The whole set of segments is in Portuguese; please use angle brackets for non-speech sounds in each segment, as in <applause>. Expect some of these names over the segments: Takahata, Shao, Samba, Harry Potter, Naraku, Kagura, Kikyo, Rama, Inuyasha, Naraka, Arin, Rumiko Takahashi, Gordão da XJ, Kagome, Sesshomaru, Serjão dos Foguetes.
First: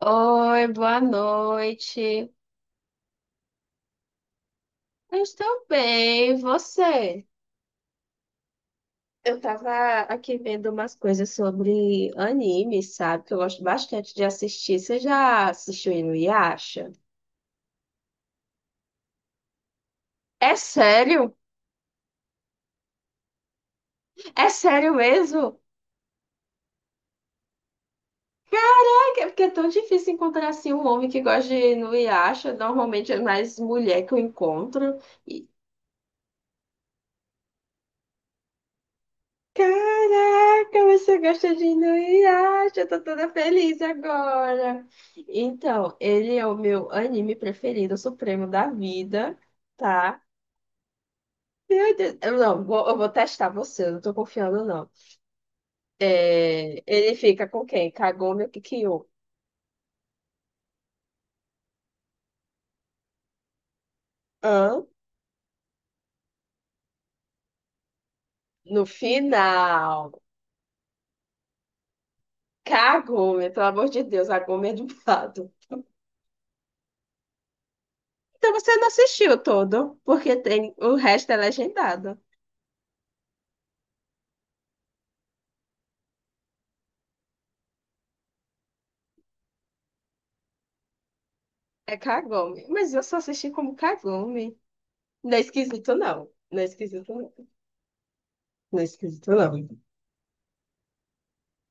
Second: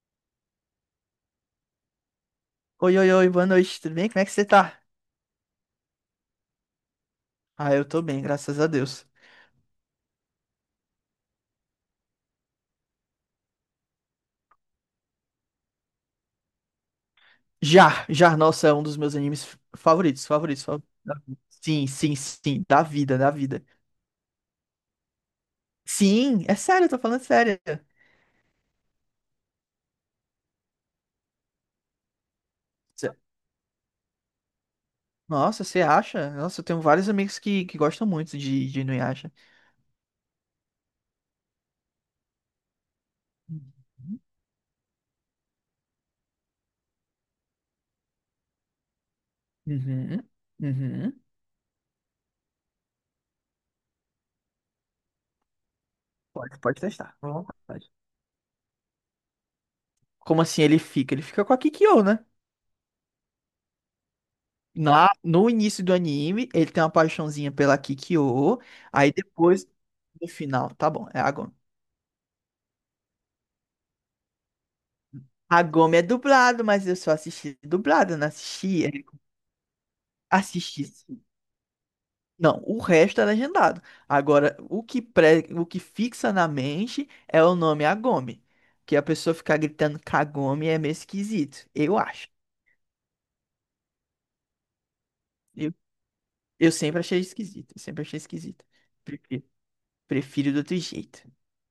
Oi, boa noite. Oi, oi, oi, boa noite, tudo bem? Como é que você tá? Eu estou bem, e você? Ah, eu tô bem, graças a Deus. Eu tava aqui vendo umas coisas sobre anime, sabe? Que eu gosto bastante de assistir. Você já assistiu Inuyasha? Já, já, nossa, é um dos meus animes favoritos, É favoritos, favoritos. sério? Sim, sim, sim, da vida, da vida. É sério mesmo? Sim, é sério, eu tô falando sério. Ai, porque é tão difícil encontrar assim um homem que gosta de Inuyasha. Cê- Normalmente é mais mulher que eu encontro. Nossa, você acha? Nossa, eu tenho vários amigos que gostam muito de Inuyasha. Caraca, você gosta de Inuyasha, eu tô toda Uhum, feliz agora. Então, ele é o meu anime preferido, o supremo da vida, tá? uhum. Uhum. Meu Deus, eu vou testar você, eu não tô confiando, não. Pode, pode É, ele testar, à fica com quem? vontade. Kagome ou Kikyo? Como assim ele fica? Ele fica com a Kikyo, né? Hã? Lá no início do anime, ele tem uma paixãozinha pela Kikyo. No Aí depois, final. no final, tá bom, é a Gomi. Kagome, pelo amor de Deus, a Gome é dublado. A Gomi é dublado, mas eu só assisti dublado, não Então você não assisti. É. assistiu todo, porque tem Assisti, o sim. resto é legendado. Não, o resto é legendado. Agora, o que fixa na mente é o nome Agome. Que a pessoa ficar gritando Kagome é meio esquisito, É eu acho. Kagome. Mas eu só assisti como Kagome. Não é Eu, esquisito, não. Não é eu sempre esquisito, achei não. esquisito, eu sempre achei esquisito. Não é esquisito, Prefiro, não. prefiro do outro jeito.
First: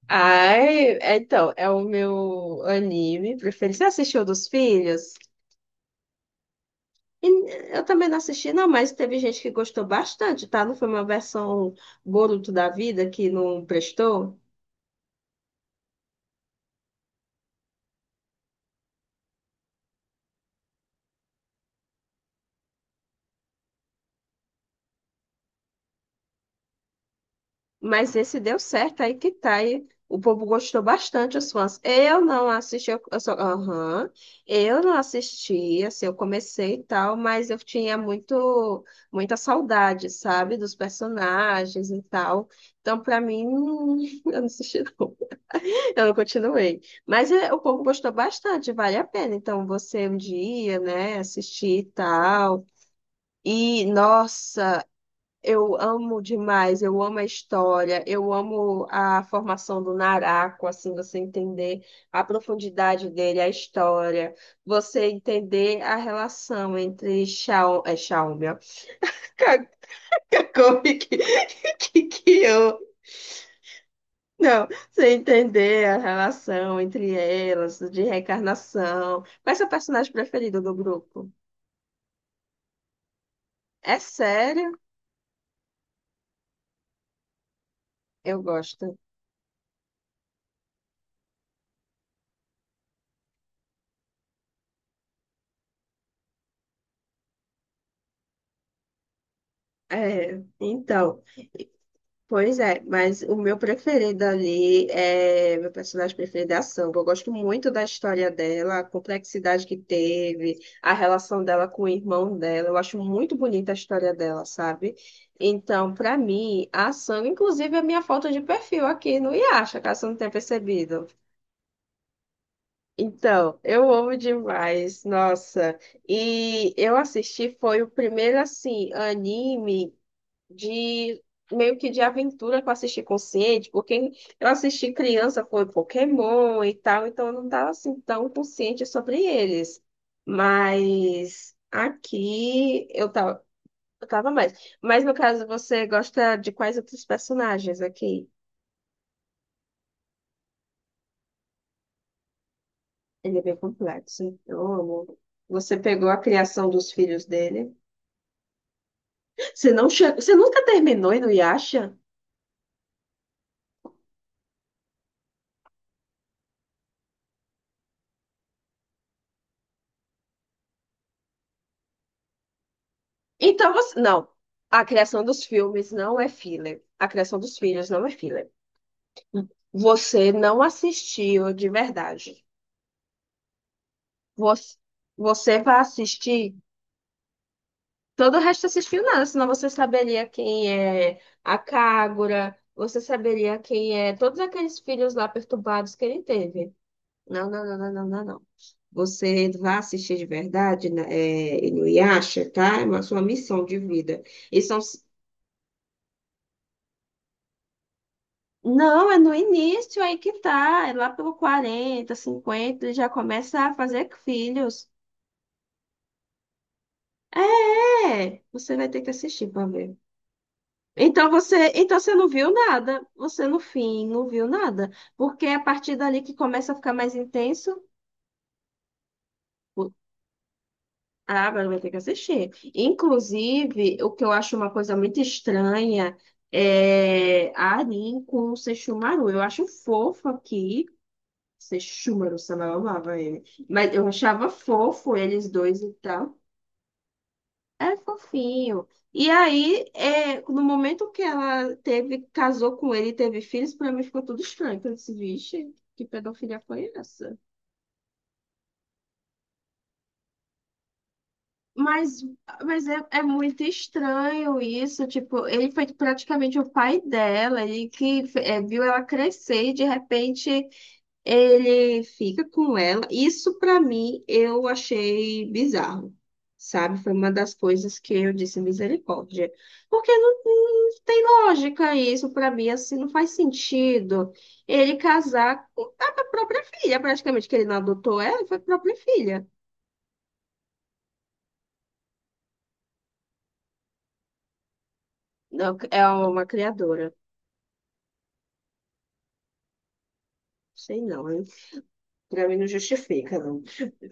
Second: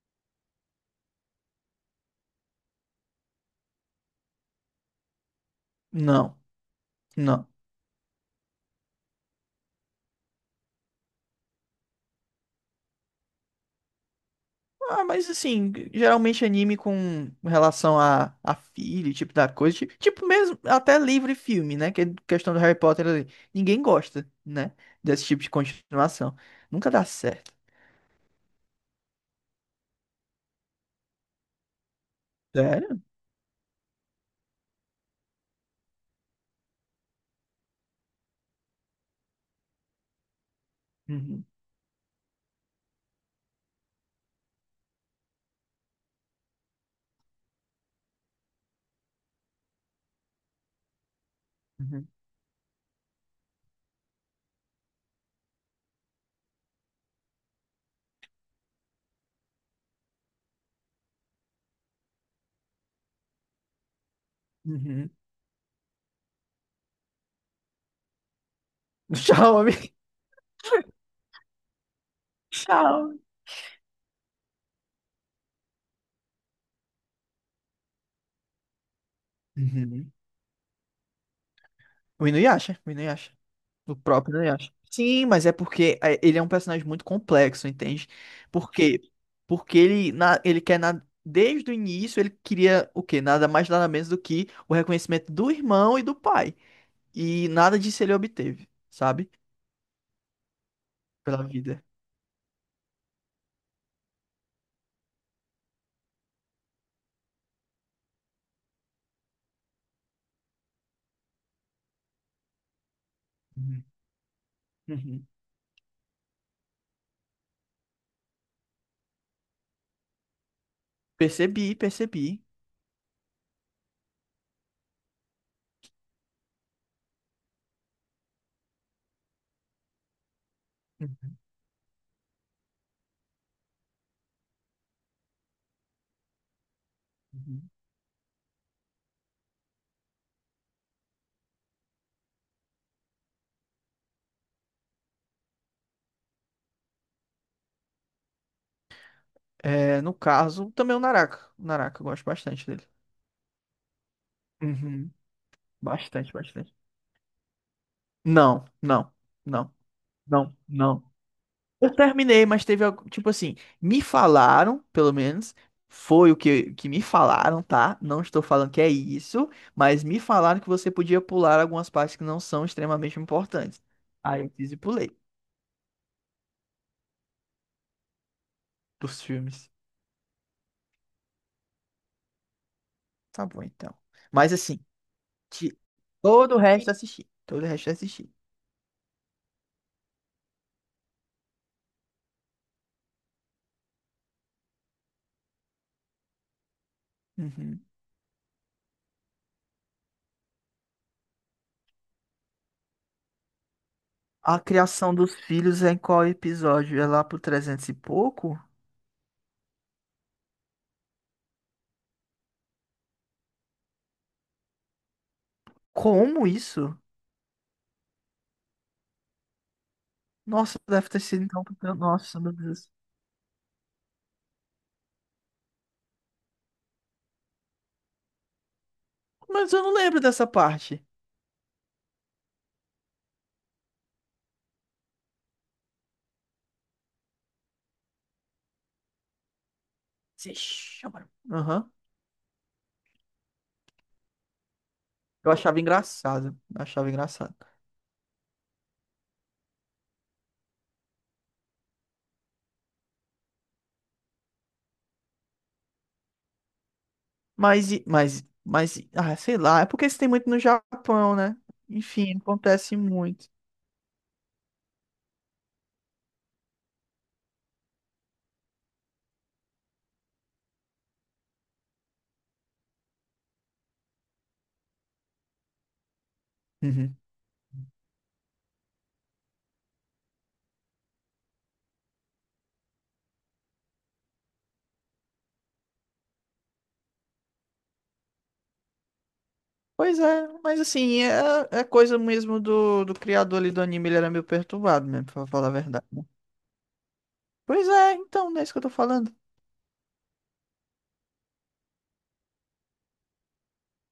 Ai, é, então, é o meu anime preferido. Você assistiu dos filhos? Não, E não. eu também não assisti, não, mas teve gente que gostou bastante, tá? Não foi uma versão Boruto da vida que não prestou? Ah, mas assim, geralmente anime com relação a filho, tipo da coisa, tipo, mesmo até livro e filme, né? Que é questão do Harry Potter ali. Ninguém gosta, né? Desse tipo de continuação. Nunca dá certo. Mas esse deu certo, aí que tá. E o povo gostou bastante, os fãs. Eu não assisti, Sério? eu só, aham, eu não assisti, assim, eu comecei e tal, mas eu tinha muita saudade, sabe, dos Uhum, personagens e tal. Então, pra mim, <laughs> eu não assisti, não. Eu não continuei. Mas é, o povo gostou bastante, vale a pena. Então, você um dia, né, assistir e uhum, tal. E, nossa. Eu amo demais, eu amo a história, eu amo a formação do Naraku, assim, você entender a profundidade dele, a história, você uhum. entender a relação entre Shao, é, Xiaomi, ó, <laughs> <laughs> Tchau, Ka- amigo. Kakome que eu, Tchau. não, você entender a relação entre elas, de reencarnação. Qual é seu personagem Uhum. preferido do grupo? O Inuyasha, o Inuyasha. O É próprio sério? Inuyasha. Sim, mas é porque é, ele é um personagem muito complexo, entende? Eu Por gosto. quê? Porque desde o início, ele queria o quê? Nada mais, nada menos do que o reconhecimento do irmão e do pai. E nada disso ele obteve, sabe? É, então. Pela vida. Pois é, mas o meu preferido ali é meu personagem preferido é a Samba. Eu gosto muito da história dela, a complexidade que teve, a relação dela com o irmão dela. Eu acho muito bonita a Uhum. história dela, sabe? Uhum. Então, pra mim, a Samba, inclusive, é a minha foto de perfil aqui no Yasha, caso você não tenha percebido. Percebi, percebi. Então, eu amo demais, nossa. E eu assisti, foi o primeiro, assim, anime de Uhum. meio que de aventura que eu assisti com porque eu assisti criança, foi Pokémon e tal, então eu não estava Uhum. assim tão consciente sobre eles. Mas aqui eu tava mais. Mas no caso, você gosta de quais outros personagens aqui? É, no caso, também o Naraka. O Naraka, eu gosto bastante dele. Ele é bem complexo, hein? Eu Uhum. amo. Você pegou a Bastante, criação bastante. dos filhos dele. Não, não, Você não, não che... Você não, nunca não. terminou no Eu Yasha? terminei, mas teve algo, tipo assim, me falaram, pelo menos, foi o que me falaram, tá? Não estou falando que é isso, mas me falaram que você podia pular algumas partes que não são extremamente Então importantes. você. Não. Aí eu fiz e A pulei criação dos filmes não é filler. A criação dos filhos não é filler. dos filmes. Você não assistiu de verdade. Tá bom, então. Mas Você, assim, você vai de- assistir. todo o resto eu assisti. Todo o resto eu assisti. Todo o resto assistiu nada, senão você saberia quem é a Kagura, você saberia quem é todos aqueles filhos lá perturbados que ele teve. Não, não, não, Uhum. não, não, não, não. Você vai assistir de verdade, né, é, Inuyasha, tá? É uma sua missão de vida. A E são, criação dos filhos é em qual episódio? É lá pro 300 e pouco? não, é no início aí que tá, é lá pelo 40, 50 ele já começa a fazer filhos. Como isso? É, você vai ter que assistir pra ver. Nossa, deve ter sido então. Então você não Nossa, viu meu Deus. nada, você no fim não viu nada, porque é a partir dali que começa a ficar mais intenso. Mas eu o- não lembro dessa parte. Ah, agora vai ter que assistir. Inclusive, o que eu acho uma coisa muito estranha é a Arin com o Sesshomaru. Eu acho fofo Se aqui, chama. você Aham. chuma no samba, eu amava ele. Mas eu achava fofo eles Eu achava dois e tal. engraçado, eu achava engraçado. É fofinho. E aí, é, no momento que ela teve, casou com ele e teve filhos, pra mim ficou tudo estranho. Eu disse, vixe, que pedofilia foi essa? Mas sei lá. É porque isso tem muito no Japão, né? Mas, Enfim, mas acontece é, é muito. muito estranho isso. Tipo, ele foi praticamente o pai dela, ele que é, viu ela crescer e de repente. Ele fica com ela. Isso pra mim eu achei bizarro, sabe? Foi Uhum. uma das coisas que eu disse misericórdia, porque não, não tem lógica isso pra mim, assim não faz sentido. Ele casar com a própria filha, praticamente que ele não adotou ela, foi a própria filha. Pois é, mas assim, é coisa mesmo do criador ali do anime, ele era meio perturbado mesmo, pra falar a Não, é verdade, né? uma criadora. Pois é, então, não é isso que eu tô falando. Sei não, pra mim não justifica, não.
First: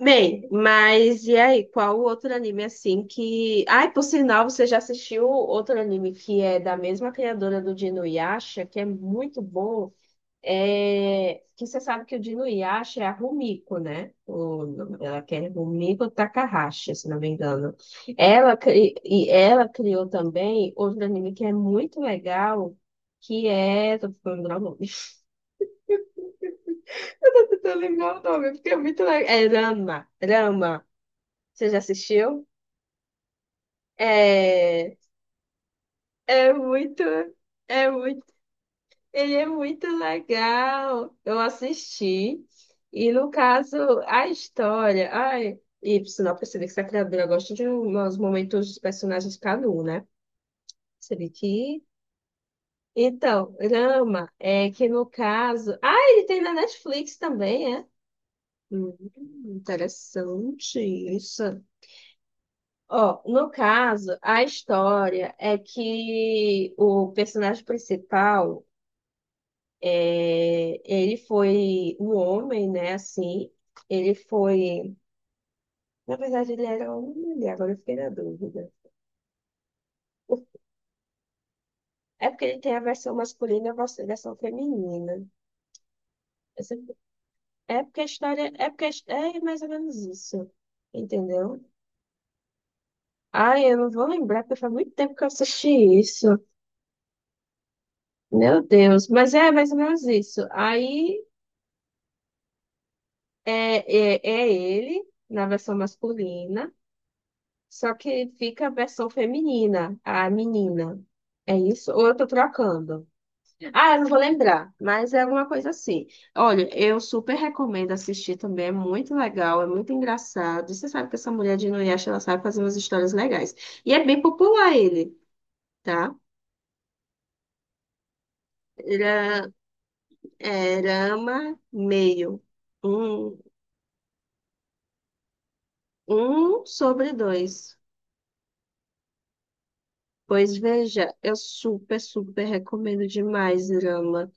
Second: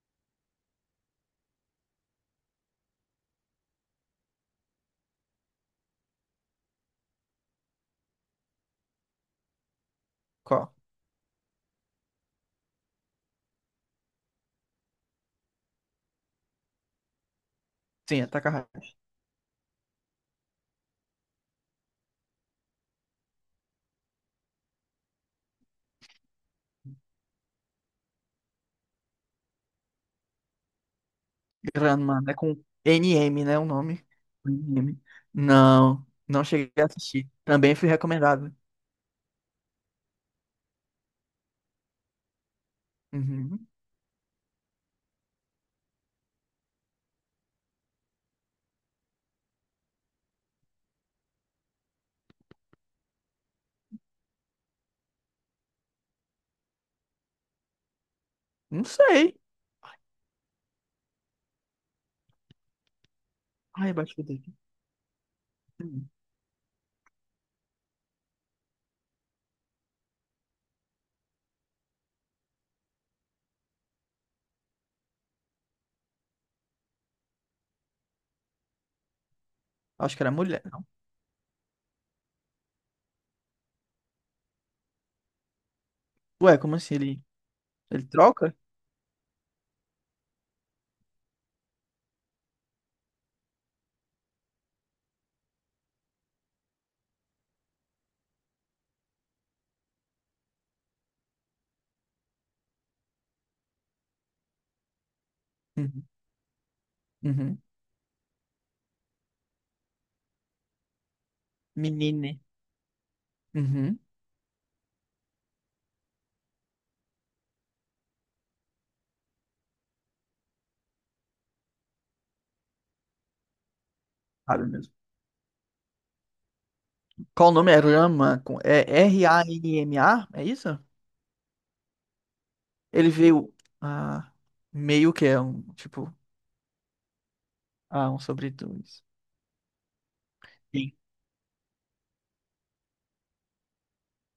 Bem, mas e aí, qual o outro anime assim que. Ai, por sinal, você já assistiu outro anime que é da mesma criadora do Dino Yasha, que é muito bom. Qual? É... Que você sabe que o Dino Yasha é a Rumiko, né? O nome dela que é Rumiko Takahashi, se não me engano. Sim, é Ela, Takahata. e ela criou também outro anime que é muito legal, que é. Tô falando o nome. <laughs> Eu tô lembrando o nome, porque é muito legal. É Rama, Rama. Você já Granma, é assistiu? com N M, né? O nome. N É M. Não, não é cheguei a muito, assistir. Também fui é muito, recomendado. ele é muito legal. Eu assisti. E no Uhum. caso, a história. Ai, e por sinal, percebi que essa criadora gosta de uns momentos dos personagens cada um, né? Percebi que. Então, Rama, é que no caso. Ah, ele tem na Netflix também, é? Não Hum, sei. interessante isso. Ó, no Ai, caso, abaixo a dele. história é Hum. que o personagem principal, é, ele foi um homem, né? Assim, ele foi. Na verdade, ele era um mulher, agora eu fiquei na dúvida. Acho que era mulher, não? É porque ele tem a versão masculina e a versão feminina. Ué, Eu como sempre- assim? Ele, É porque a ele história. troca? É mais ou menos isso. Entendeu? Ai, eu não vou lembrar, porque faz muito tempo que eu assisti isso. Meu Deus, mas é mais ou menos isso. Aí é, é, é ele na versão Uhum. masculina, Uhum. só que fica a versão feminina, a menina. É isso? Ou eu tô Menine. trocando? Ah, Uhum. eu não vou lembrar, mas é alguma coisa assim. Olha, eu super recomendo assistir também, é muito legal, é muito engraçado. E você sabe que essa mulher de Inuyasha, ela sabe fazer umas histórias legais. E é bem Sabe popular mesmo. ele, tá? Qual o nome? É Rama. É Era, Ranma? É isso? é, Rama meio. Ele Um, veio. Ah, meio que é um. Tipo. um sobre dois. Ah, um sobre dois. Pois Sim. veja, eu super recomendo demais drama.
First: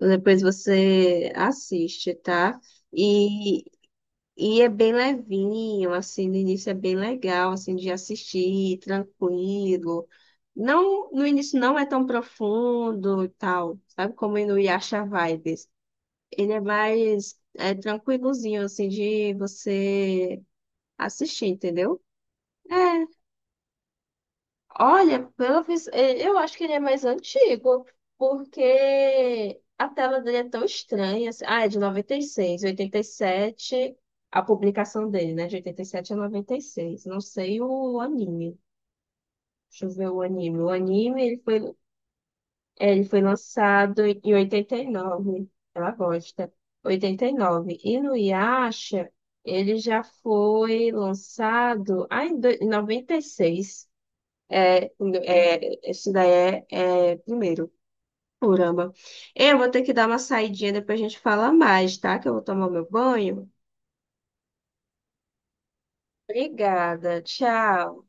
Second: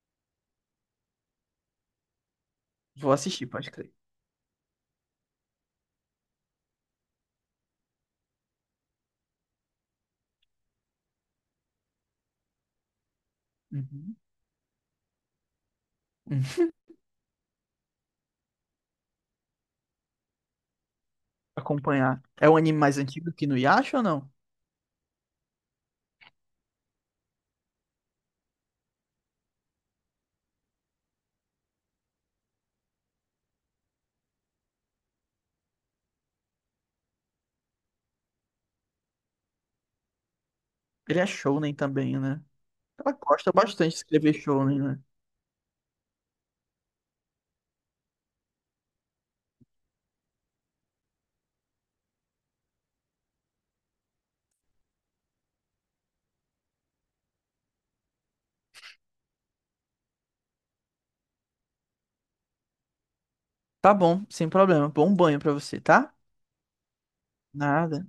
Depois você assiste, tá? Vou assistir, E pode crer. e é bem levinho, assim, no início é bem legal, assim, de assistir, tranquilo. Não, no início não é tão profundo e tal, sabe? Uhum. Como no Yasha Vibes. Ele é Hum. mais é, tranquilozinho, assim, de você assistir, entendeu? Acompanhar. É um anime mais É, antigo que no Yasha ou não? olha, eu acho que ele é mais antigo, porque a tela dele é tão estranha. Assim. Ah, é de 96, 87, a publicação dele, né? De 87 a 96. Não sei o anime. Deixa eu ver o anime. O Ele anime, é ele foi, shounen também, né? Ele Ela foi gosta bastante de lançado escrever em shounen, né? 89. Ela gosta. 89. E nove. E no Yasha, ele já foi lançado em 96. É, é, isso daí é, é primeiro. Caramba. Eu vou ter que dar uma saidinha, depois a gente fala mais, tá? Que eu vou tomar meu banho. Tá bom, sem problema. Bom banho pra você, tá? Obrigada. Tchau. Nada.